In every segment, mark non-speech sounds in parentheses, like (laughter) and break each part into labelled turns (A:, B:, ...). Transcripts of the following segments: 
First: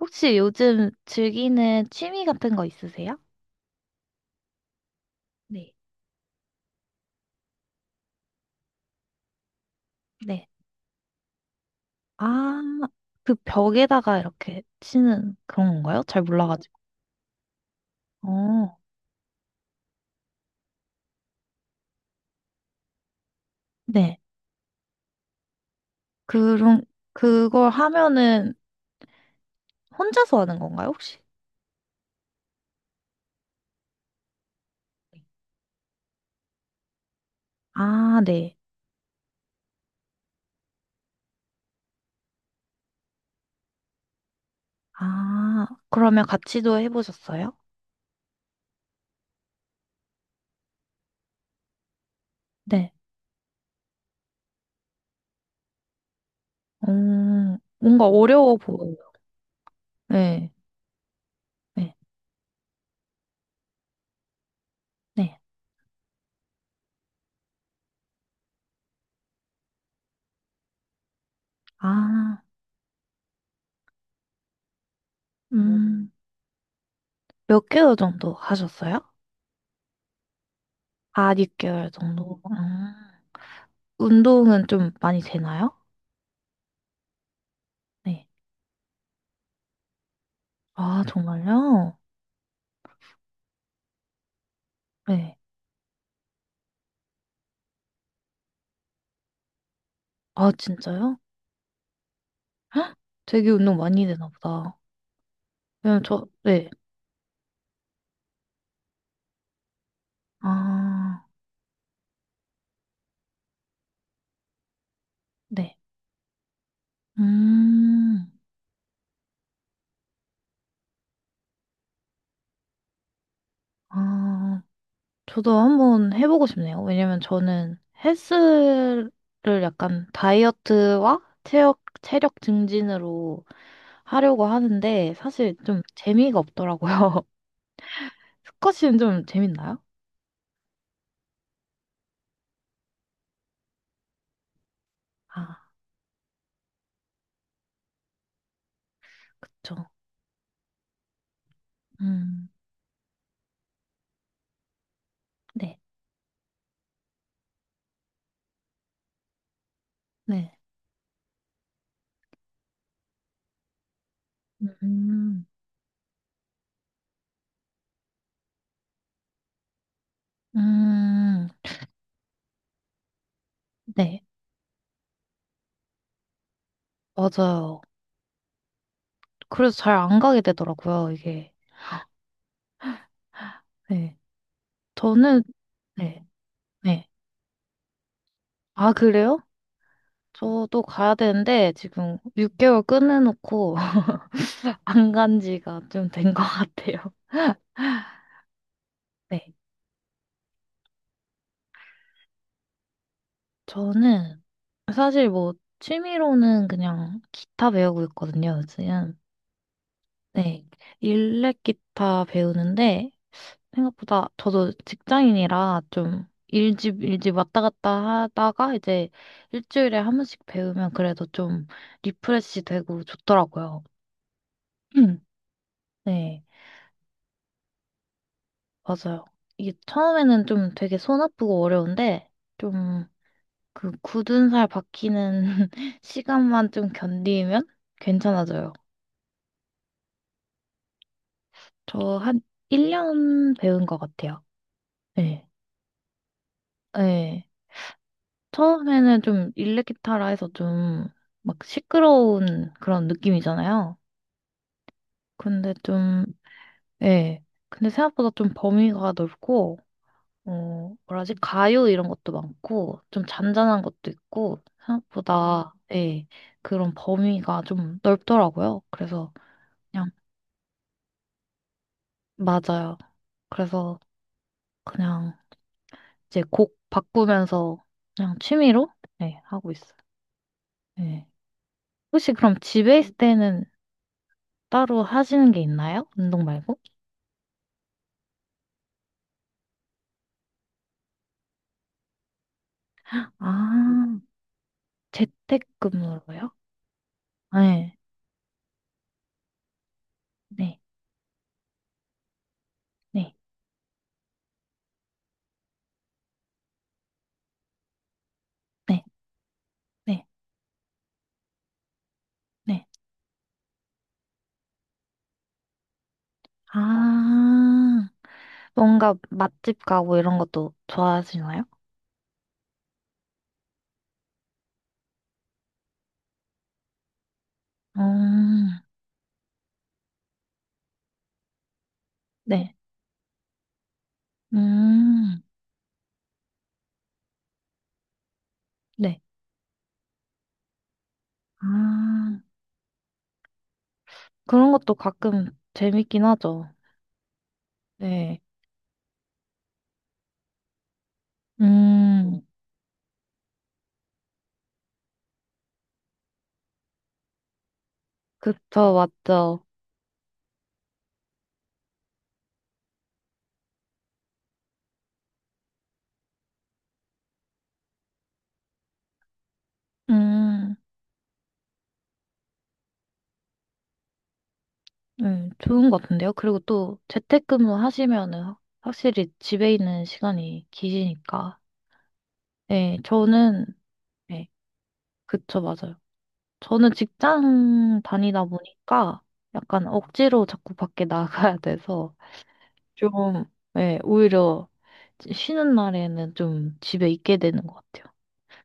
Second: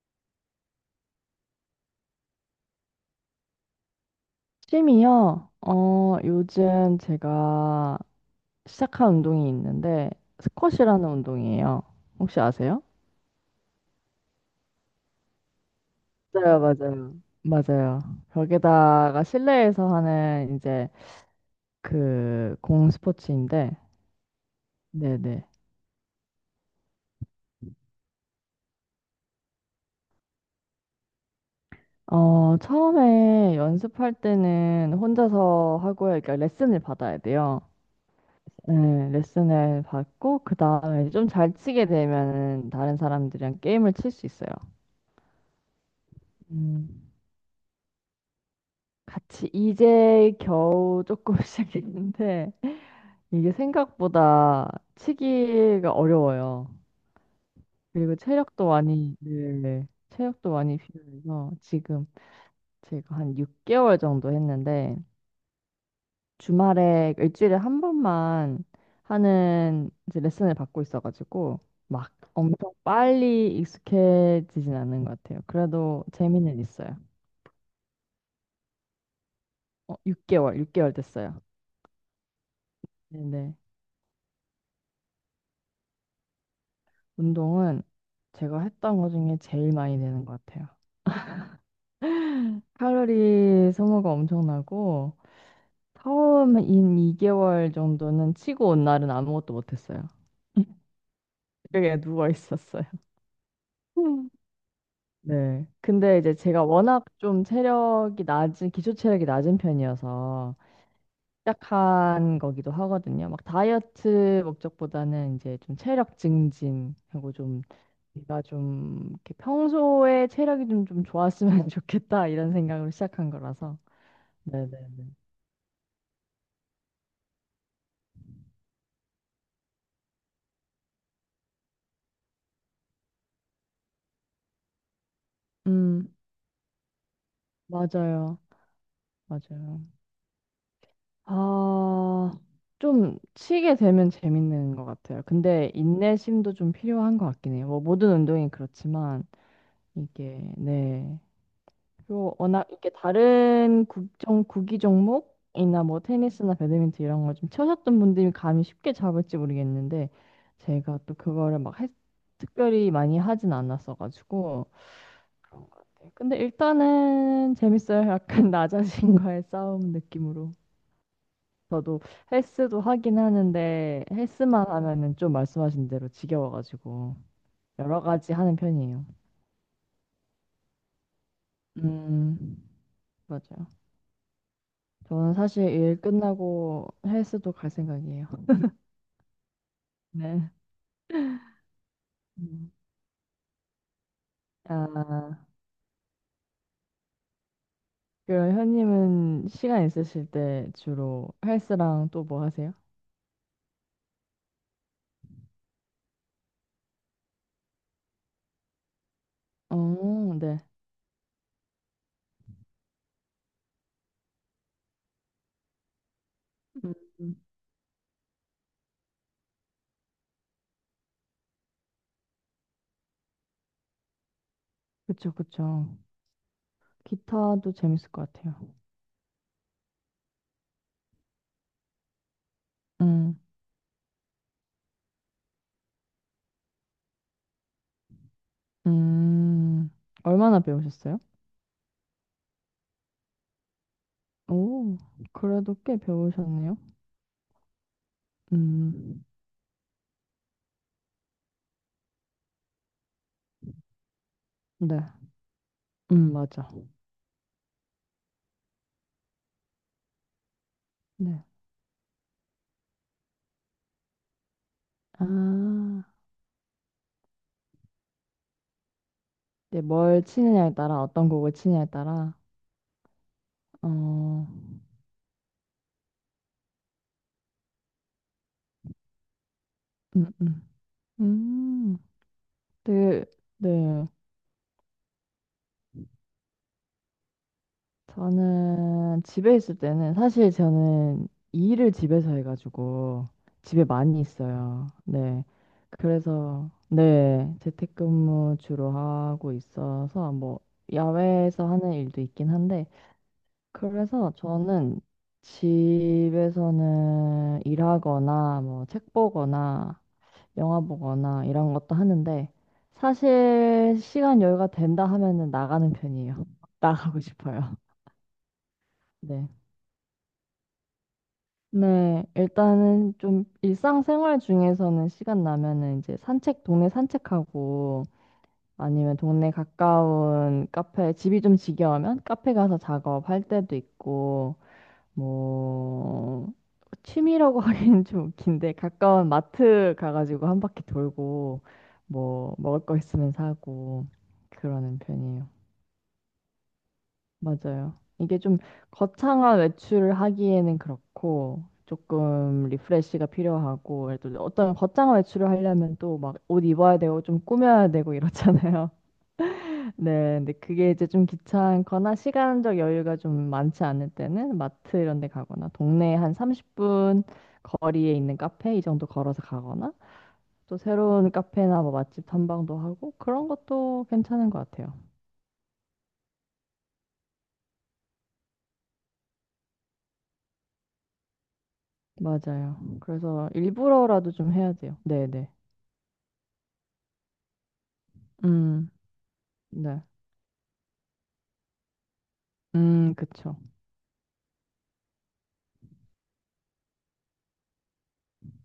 A: 혹시 요즘 즐기는 취미 같은 거 있으세요?
B: 취미요?
A: 네.
B: 요즘 제가 시작한 운동이 있는데,
A: 네.
B: 스쿼시라는 운동이에요. 혹시
A: 아,
B: 아세요?
A: 그 벽에다가 이렇게 치는 그런 건가요? 잘 네.
B: 맞아요,
A: 몰라가지고.
B: 맞아요. 맞아요.
A: 어,
B: 거기다가 실내에서 하는 이제 그 공 스포츠인데,
A: 네.
B: 네네.
A: 그런, 그걸 하면은 혼자서 하는 건가요, 혹시?
B: 처음에 연습할 때는
A: 네.
B: 혼자서 하고요. 그러니까 레슨을 받아야 돼요.
A: 아, 네.
B: 네, 레슨을 받고, 그 다음에 좀 잘 치게 되면 다른 사람들이랑 게임을 칠 수 있어요.
A: 아, 그러면 같이도
B: 음.
A: 해보셨어요?
B: 같이 이제 겨우 조금 (laughs) 시작했는데
A: 네.
B: 이게 생각보다 치기가 어려워요.
A: 뭔가
B: 그리고
A: 어려워
B: 체력도
A: 보여요.
B: 많이, 네, 체력도
A: 네.
B: 많이 필요해서
A: 네.
B: 지금 제가 한 6개월 정도 했는데
A: 네.
B: 주말에 일주일에 한 번만 하는 이제 레슨을 받고 있어가지고 막
A: 아,
B: 엄청 빨리 익숙해지진 않는 것 같아요.
A: 음,
B: 그래도
A: 음,
B: 재미는 있어요.
A: 몇 개월 정도 하셨어요?
B: 6개월, 6개월
A: 아,
B: 됐어요.
A: 6개월 정도. 음.
B: 네네.
A: 운동은 좀 많이 되나요?
B: 운동은
A: 네.
B: 제가 했던 것 중에 제일 많이 되는 것 같아요.
A: 아, 네. 정말요?
B: 칼로리 소모가 엄청나고
A: 네.
B: 처음 인 2개월 정도는 치고 온 날은 아무것도 못했어요.
A: 아,
B: (laughs)
A: 진짜요?
B: 그냥 누워 있었어요.
A: 헉, 되게 운동
B: (laughs)
A: 많이 되나
B: 음.
A: 보다.
B: 네.
A: 왜냐면
B: 근데
A: 저,
B: 이제 제가
A: 네.
B: 워낙 좀 체력이 낮은, 기초 체력이 낮은 편이어서
A: 아,
B: 시작한 거기도 하거든요. 막 다이어트 목적보다는 이제
A: 네.
B: 좀 체력 증진 하고 좀
A: 음,
B: 내가 좀 이렇게 평소에 체력이 좀 좋았으면 (laughs) 좋겠다 이런 생각으로 시작한 거라서.
A: 아,
B: 네네네.
A: 저도 한번 해보고 싶네요. 왜냐면 저는 헬스를 약간 다이어트와 체력 증진으로 하려고 하는데 사실 좀
B: 음,
A: 재미가 없더라고요.
B: 맞아요.
A: (laughs) 스쿼시는 좀 재밌나요?
B: 맞아요. 아, 좀 치게 되면 재밌는 것 같아요.
A: 아,
B: 근데 인내심도 좀 필요한 것 같긴 해요. 뭐 모든 운동이 그렇지만
A: 그쵸.
B: 이게, 네. 그
A: 음,
B: 워낙 이렇게 다른 국정 구기
A: 네.
B: 종목이나 뭐 테니스나 배드민턴 이런 걸 좀 쳐셨던 분들이 감이 쉽게 잡을지 모르겠는데
A: 네.
B: 제가 또 그거를 막 특별히 많이 하진 않았어가지고
A: 음,
B: 그런 것 같아요. 근데 일단은 재밌어요. (laughs) 약간 나 자신과의 싸움 느낌으로.
A: 음,
B: 저도 헬스도 하긴 하는데
A: 네,
B: 헬스만 하면은 좀 말씀하신 대로 지겨워가지고
A: 맞아요.
B: 여러 가지 하는 편이에요.
A: 그래서 잘 안 가게 되더라고요, 이게.
B: 음, 맞아요.
A: 네.
B: 저는
A: 저는,
B: 사실 일
A: 네,
B: 끝나고
A: 네.
B: 헬스도 갈 생각이에요. (laughs)
A: 아, 그래요?
B: 네.
A: 저도 가야 되는데, 지금
B: 음.
A: 6개월 끊어놓고 (laughs) 안
B: 아,
A: 간 지가 좀 된 것 같아요.
B: 그럼 현님은
A: 네.
B: 시간 있으실 때 주로 헬스랑 또 뭐 하세요?
A: 저는 사실 뭐, 취미로는 그냥 기타 배우고 있거든요, 요즘.
B: 어, 네.
A: 네. 일렉 기타 배우는데, 생각보다 저도 직장인이라 좀
B: 음,
A: 일집 왔다 갔다 하다가 이제 일주일에 한 번씩 배우면 그래도 좀 리프레시 되고 좋더라고요. (clears throat)
B: 그쵸, 그쵸.
A: 네,
B: 기타도 재밌을 것 같아요.
A: 맞아요. 이게 처음에는 좀 되게 손 아프고 어려운데 좀
B: 음,
A: 그 굳은 살 박히는 (laughs) 시간만 좀 견디면 괜찮아져요.
B: 음, 얼마나 배우셨어요?
A: 저 한 1년 배운 것 같아요.
B: 오,
A: 네.
B: 그래도 꽤 배우셨네요.
A: 네. 처음에는
B: 음,
A: 좀 일렉기타라 해서 좀 막 시끄러운 그런 느낌이잖아요.
B: 네.
A: 근데 좀,
B: 맞아.
A: 예. 근데 생각보다 좀 범위가 넓고, 어, 뭐라지?
B: 네.
A: 가요 이런 것도 많고, 좀 잔잔한 것도 있고,
B: 아,
A: 생각보다, 예. 그런 범위가 좀 넓더라고요. 그래서
B: 네,
A: 그냥,
B: 뭘 치느냐에 따라, 어떤 곡을 치느냐에 따라.
A: 맞아요. 그래서
B: 어,
A: 그냥 이제 곡 바꾸면서 그냥 취미로, 예, 하고 있어요.
B: 음, 음.
A: 예.
B: 음,
A: 혹시 그럼 집에 있을
B: 되게,
A: 때는
B: 네.
A: 따로 하시는 게 있나요? 운동 말고?
B: 저는 집에 있을 때는, 사실 저는 일을 집에서 해가지고 집에
A: 아,
B: 많이 있어요. 네.
A: 재택근무로요?
B: 그래서, 네.
A: 네,
B: 재택근무 주로 하고 있어서 뭐
A: 네,
B: 야외에서 하는 일도 있긴 한데,
A: 네,
B: 그래서 저는 집에서는 일하거나 뭐
A: 네,
B: 책 보거나
A: 네,
B: 영화 보거나 이런 것도 하는데
A: 네.
B: 사실 시간 여유가 된다 하면은 나가는 편이에요. (laughs) 나가고 싶어요.
A: 아, 뭔가
B: 네.
A: 맛집 가고 이런 것도 좋아하시나요?
B: 네, 일단은 좀 일상생활 중에서는 시간 나면은 이제 산책, 동네 산책하고
A: 음,
B: 아니면 동네 가까운 카페, 집이 좀 지겨우면 카페
A: 네,
B: 가서 작업할 때도 있고
A: 음,
B: 뭐 취미라고 (laughs) 하기는 좀 웃긴데
A: 네.
B: 가까운 마트 가가지고 한 바퀴 돌고
A: 아,
B: 뭐 먹을 거 있으면 사고
A: 그런 것도
B: 그러는 편이에요.
A: 가끔 재밌긴 하죠.
B: 맞아요. 이게
A: 네,
B: 좀 거창한 외출을 하기에는 그렇고
A: 음,
B: 조금 리프레시가 필요하고 또 어떤 거창한 외출을 하려면 또 막 옷 입어야 되고 좀 꾸며야 되고 이렇잖아요.
A: 그쵸, 맞죠.
B: 네, 근데 그게 이제 좀 귀찮거나 시간적 여유가 좀 많지 않을 때는 마트 이런 데 가거나 동네 한 30분 거리에 있는 카페 이 정도 걸어서 가거나
A: 음.
B: 또 새로운 카페나 뭐 맛집 탐방도 하고 그런 것도 괜찮은 것 같아요.
A: 네, 좋은 것 같은데요. 그리고 또 재택근무 하시면은 확- 확실히 집에 있는 시간이 기시니까.
B: 맞아요.
A: 네,
B: 그래서
A: 저는,
B: 일부러라도
A: 네,
B: 좀 해야 돼요. 네, 네.
A: 그쵸, 맞아요. 저는 직장 다니다
B: 음,
A: 보니까 약간
B: 네.
A: 억지로 자꾸 밖에 나가야 돼서 좀,
B: 그쵸.
A: 네, 오히려 쉬는 날에는 좀 집에 있게 되는 것 같아요.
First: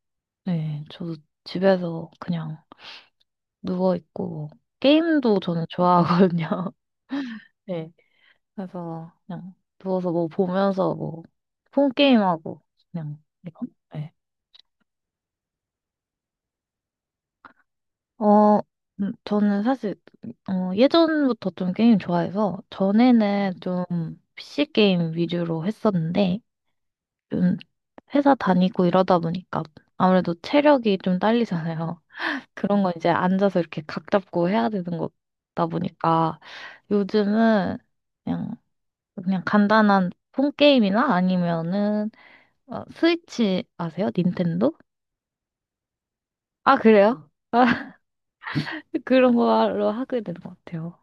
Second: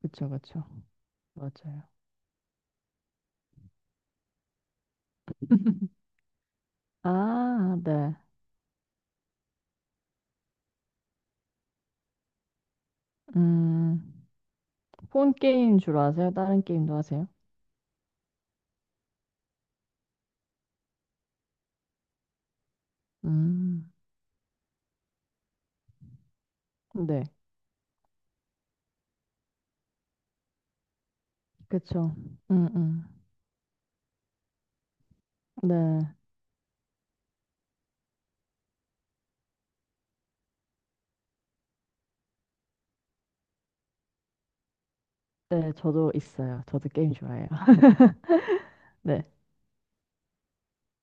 B: 그쵸, 그쵸.
A: 네, 저도
B: 맞아요.
A: 집에서 그냥 누워있고, 뭐 게임도 저는 좋아하거든요. (laughs)
B: 아,
A: 네.
B: 네.
A: 그래서 그냥 누워서 뭐 보면서 뭐 폰게임하고 그냥 이거. 네.
B: 음, 폰 게임 주로 하세요? 다른 게임도 하세요?
A: 어, 저는 사실 예전부터 좀 게임 좋아해서 전에는 좀
B: 음,
A: PC 게임 위주로 했었는데
B: 네.
A: 좀 회사 다니고 이러다 보니까 아무래도 체력이 좀 딸리잖아요.
B: 그쵸.
A: (laughs)
B: 음,
A: 그런 건
B: 음.
A: 이제 앉아서 이렇게 각 잡고 해야 되는 거다
B: 네.
A: 보니까 요즘은 그냥 간단한 폰 게임이나 아니면은 아, 스위치 아세요? 닌텐도?
B: 네, 저도 있어요.
A: 아,
B: 저도 게임
A: 그래요?
B: 좋아해요. (laughs)
A: (laughs)
B: 네.
A: 그런 걸로 하게 되는 것 같아요.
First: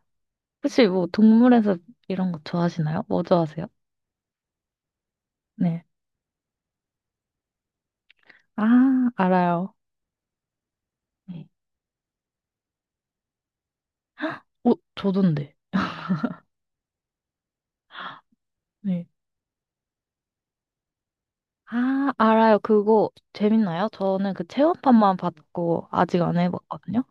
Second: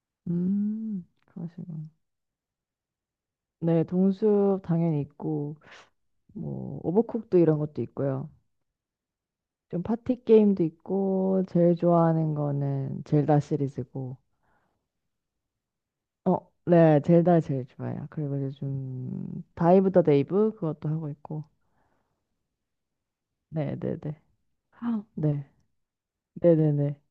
A: 혹시 뭐 동물에서
B: 그러시군.
A: 이런 거 좋아하시나요? 뭐 좋아하세요?
B: 네, 동숲 당연히 있고,
A: 네.
B: 뭐, 오버쿡도 이런 것도 있고요.
A: 아, 알아요.
B: 좀 파티 게임도 있고,
A: 네.
B: 제일 좋아하는 거는 젤다 시리즈고.
A: 어, 저던데.
B: 어, 네, 젤다 제일 좋아요. 그리고
A: 네.
B: 요즘 다이브 더 데이브 그것도 하고 있고.
A: 아, 알아요. 그거
B: 네,
A: 재밌나요?
B: 네, 네.
A: 저는 그
B: 네,
A: 체험판만
B: 네,
A: 봤고 아직 안
B: 네, 네, 네.
A: 해봤거든요.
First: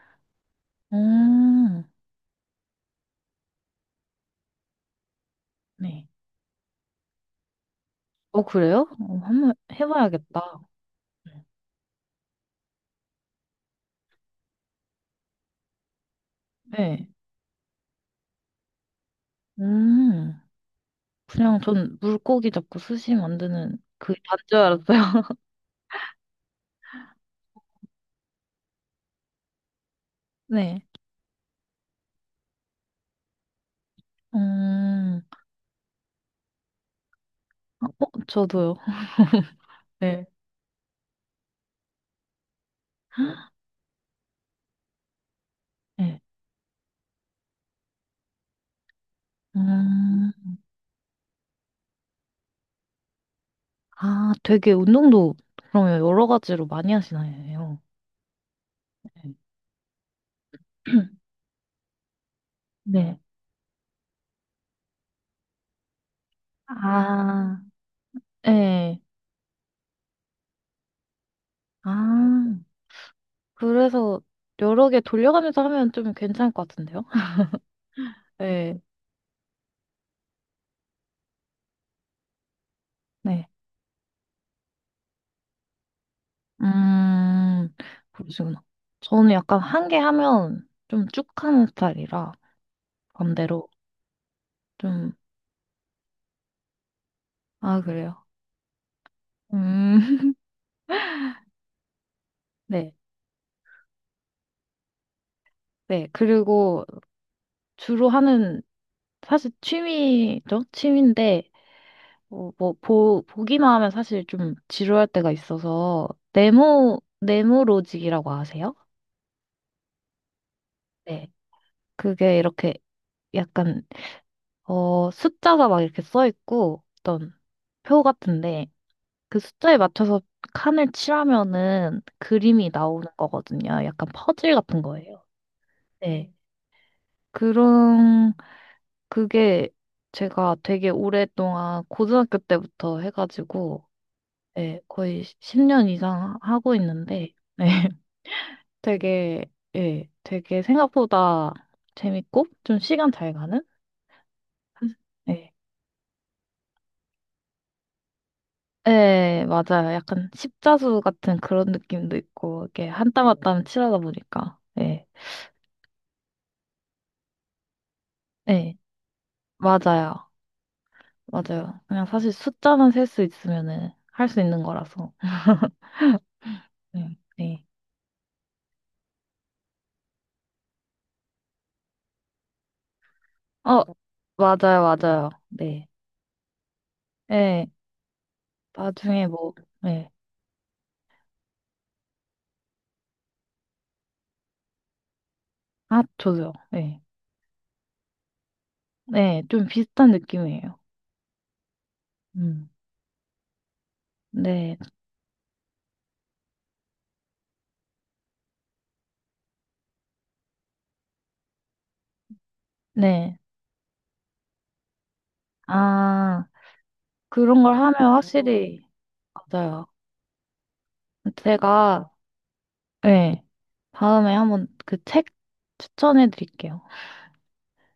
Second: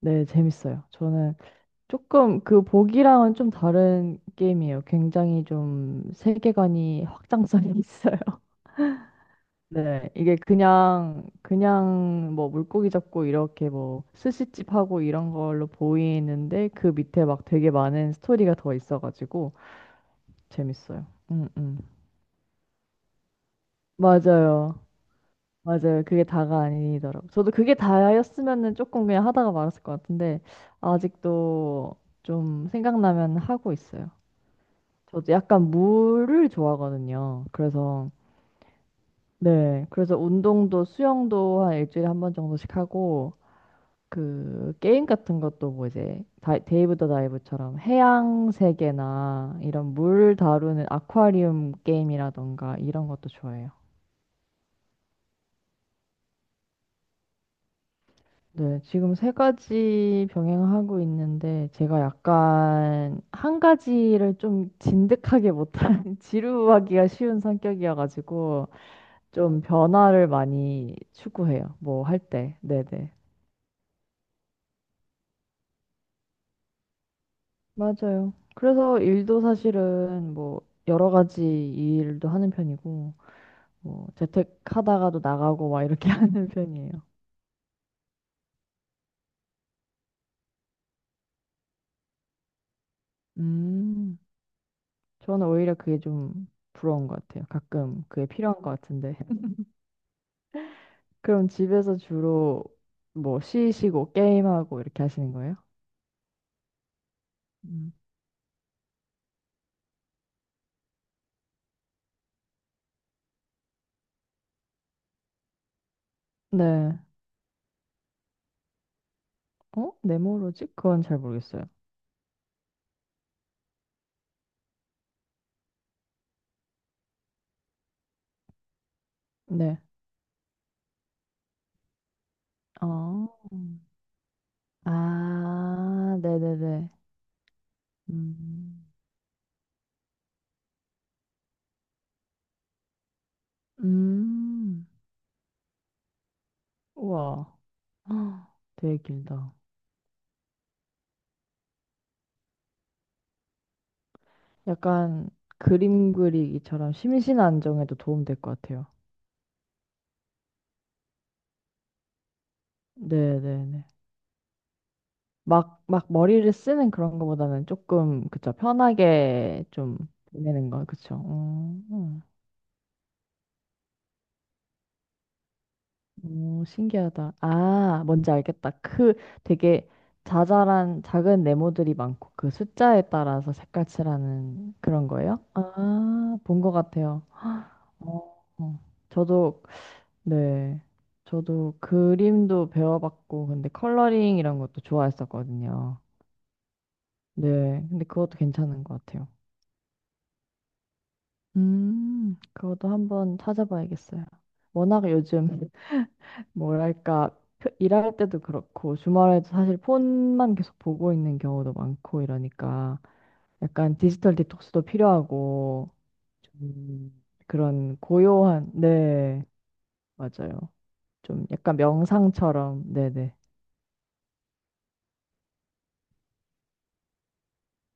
B: 네, 재밌어요. 저는
A: 음,
B: 조금, 그 보기랑은 좀 다른 게임이에요. 굉장히
A: 네.
B: 좀 세계관이 확장성이 (laughs) 있어요.
A: 어, 그래요? 어, 한번
B: 네, 이게
A: 해봐야겠다.
B: 그냥 뭐 물고기 잡고 이렇게 뭐 스시집 하고 이런 걸로 보이는데 그
A: 네.
B: 밑에 막 되게 많은 스토리가 더 있어가지고
A: 음,
B: 재밌어요.
A: 그냥 전 물고기 잡고 스시 만드는 그 단줄
B: 맞아요.
A: 알았어요. (laughs)
B: 맞아요. 그게 다가 아니더라고. 저도 그게 다였으면은 조금 그냥 하다가 말았을 것 같은데
A: 네.
B: 아직도 좀 생각나면 하고 있어요.
A: 음,
B: 저도 약간 물을 좋아하거든요.
A: 어,
B: 그래서,
A: 저도요.
B: 네. 그래서
A: 네.
B: 운동도 수영도 한 일주일에 한 번 정도씩 하고, 그, 게임 같은 것도 뭐
A: 네.
B: 이제, 다, 데이브 더 다이브처럼 해양 세계나 이런
A: 음,
B: 물 다루는 아쿠아리움 게임이라던가 이런 것도 좋아해요.
A: 아, 되게 운동도 그러면 여러 가지로 많이 하시나요?
B: 네. 지금 세
A: 네.
B: 가지 병행하고
A: (clears throat)
B: 있는데, 제가
A: 네.
B: 약간 한 가지를 좀 진득하게 못하는, (laughs) 지루하기가 쉬운
A: 아,
B: 성격이어가지고,
A: 네.
B: 좀 변화를 많이 추구해요. 뭐 할 때.
A: 아,
B: 네네.
A: 그래서 여러 개 돌려가면서 하면 좀 괜찮을 것 같은데요? (laughs)
B: 맞아요.
A: 네.
B: 그래서 일도 사실은 뭐 여러 가지 일도 하는 편이고,
A: 네.
B: 뭐 재택하다가도 나가고 막 이렇게 (laughs) 하는 편이에요.
A: 음, 그러시구나. 저는 약간 한 개 하면 좀 쭉 하는 스타일이라 반대로
B: 음,
A: 좀,
B: 저는 오히려 그게 좀 부러운 것 같아요.
A: 아,
B: 가끔
A: 그래요.
B: 그게 필요한 것 같은데. (laughs)
A: 음, (laughs)
B: 그럼 집에서 주로
A: 네.
B: 뭐 쉬시고 게임하고 이렇게 하시는 거예요?
A: 네. 그리고
B: 음.
A: 주로 하는 사실 취미죠? 취미인데, 어, 뭐, 보기만 하면 사실 좀 지루할 때가 있어서,
B: 네.
A: 네모로직이라고 아세요?
B: 어? 네모로직? 그건 잘
A: 네.
B: 모르겠어요.
A: 그게 이렇게 약간, 어, 숫자가 막 이렇게 써 있고, 어떤 표 같은데, 그 숫자에
B: 네.
A: 맞춰서 칸을 칠하면은 그림이
B: 아.
A: 나오는 거거든요. 약간 퍼즐 같은 거예요.
B: 아,
A: 네.
B: 네네네.
A: 그런,
B: 음,
A: 그게 제가 되게 오랫동안 고등학교 때부터 해가지고, 예,
B: 음,
A: 거의 10년 이상 하고 있는데,
B: 우와.
A: 네, (laughs)
B: (gasps) 헉, 되게
A: 되게,
B: 길다.
A: 예, 되게 생각보다 재밌고, 좀 시간 잘 가는?
B: 약간
A: 예,
B: 그림 그리기처럼 심신 안정에도 도움 될 것 같아요.
A: 예, 맞아요. 약간 십자수 같은 그런 느낌도 있고, 이렇게 한 땀 한 땀
B: 네네네.
A: 칠하다 보니까, 예,
B: 막 머리를 쓰는 그런 거보다는 조금, 그쵸,
A: 예,
B: 편하게 좀
A: 맞아요.
B: 보내는 거, 그쵸.
A: 맞아요. 그냥 사실 숫자만 셀 수 있으면은 할 수 있는 거라서,
B: 오,
A: 네,
B: 신기하다.
A: 네.
B: 아, 뭔지 알겠다. 그 되게 자잘한 작은 네모들이 많고 그 숫자에 따라서
A: 어,
B: 색깔 칠하는
A: 맞아요,
B: 그런
A: 맞아요.
B: 거예요?
A: 네,
B: 아, 본 것 같아요.
A: 예,
B: 어, 어.
A: 나중에 뭐,
B: 저도,
A: 예,
B: 네. 저도 그림도 배워봤고, 근데 컬러링 이런 것도 좋아했었거든요.
A: 아, 저도요. 예.
B: 네. 근데 그것도 괜찮은 것 같아요.
A: 네, 좀 비슷한 느낌이에요. 음.
B: 그것도 한번 찾아봐야겠어요.
A: 네,
B: 워낙 요즘 뭐랄까, 일할 때도 그렇고, 주말에도 사실 폰만 계속 보고 있는 경우도 많고 이러니까,
A: 네.
B: 약간 디지털 디톡스도 필요하고,
A: 아,
B: 좀
A: 그런 걸
B: 그런
A: 하면
B: 고요한,
A: 확실히,
B: 네,
A: 맞아요.
B: 맞아요. 좀 약간
A: 제가,
B: 명상처럼, 네네.
A: 네, 다음에 한번 그 책 추천해 드릴게요.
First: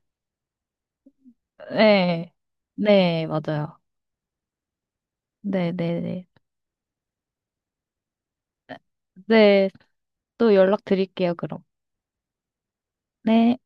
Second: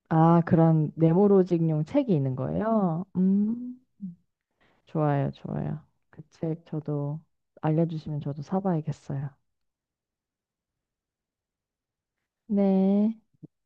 B: 아, 그런 네모로직용 책이
A: 네,
B: 있는 거예요?
A: 네, 맞아요.
B: 좋아요,
A: 네,
B: 좋아요.
A: 네,
B: 그
A: 네.
B: 책 저도 알려주시면 저도 사봐야겠어요.
A: 네, 또 연락 드릴게요, 그럼.
B: 네.
A: 네.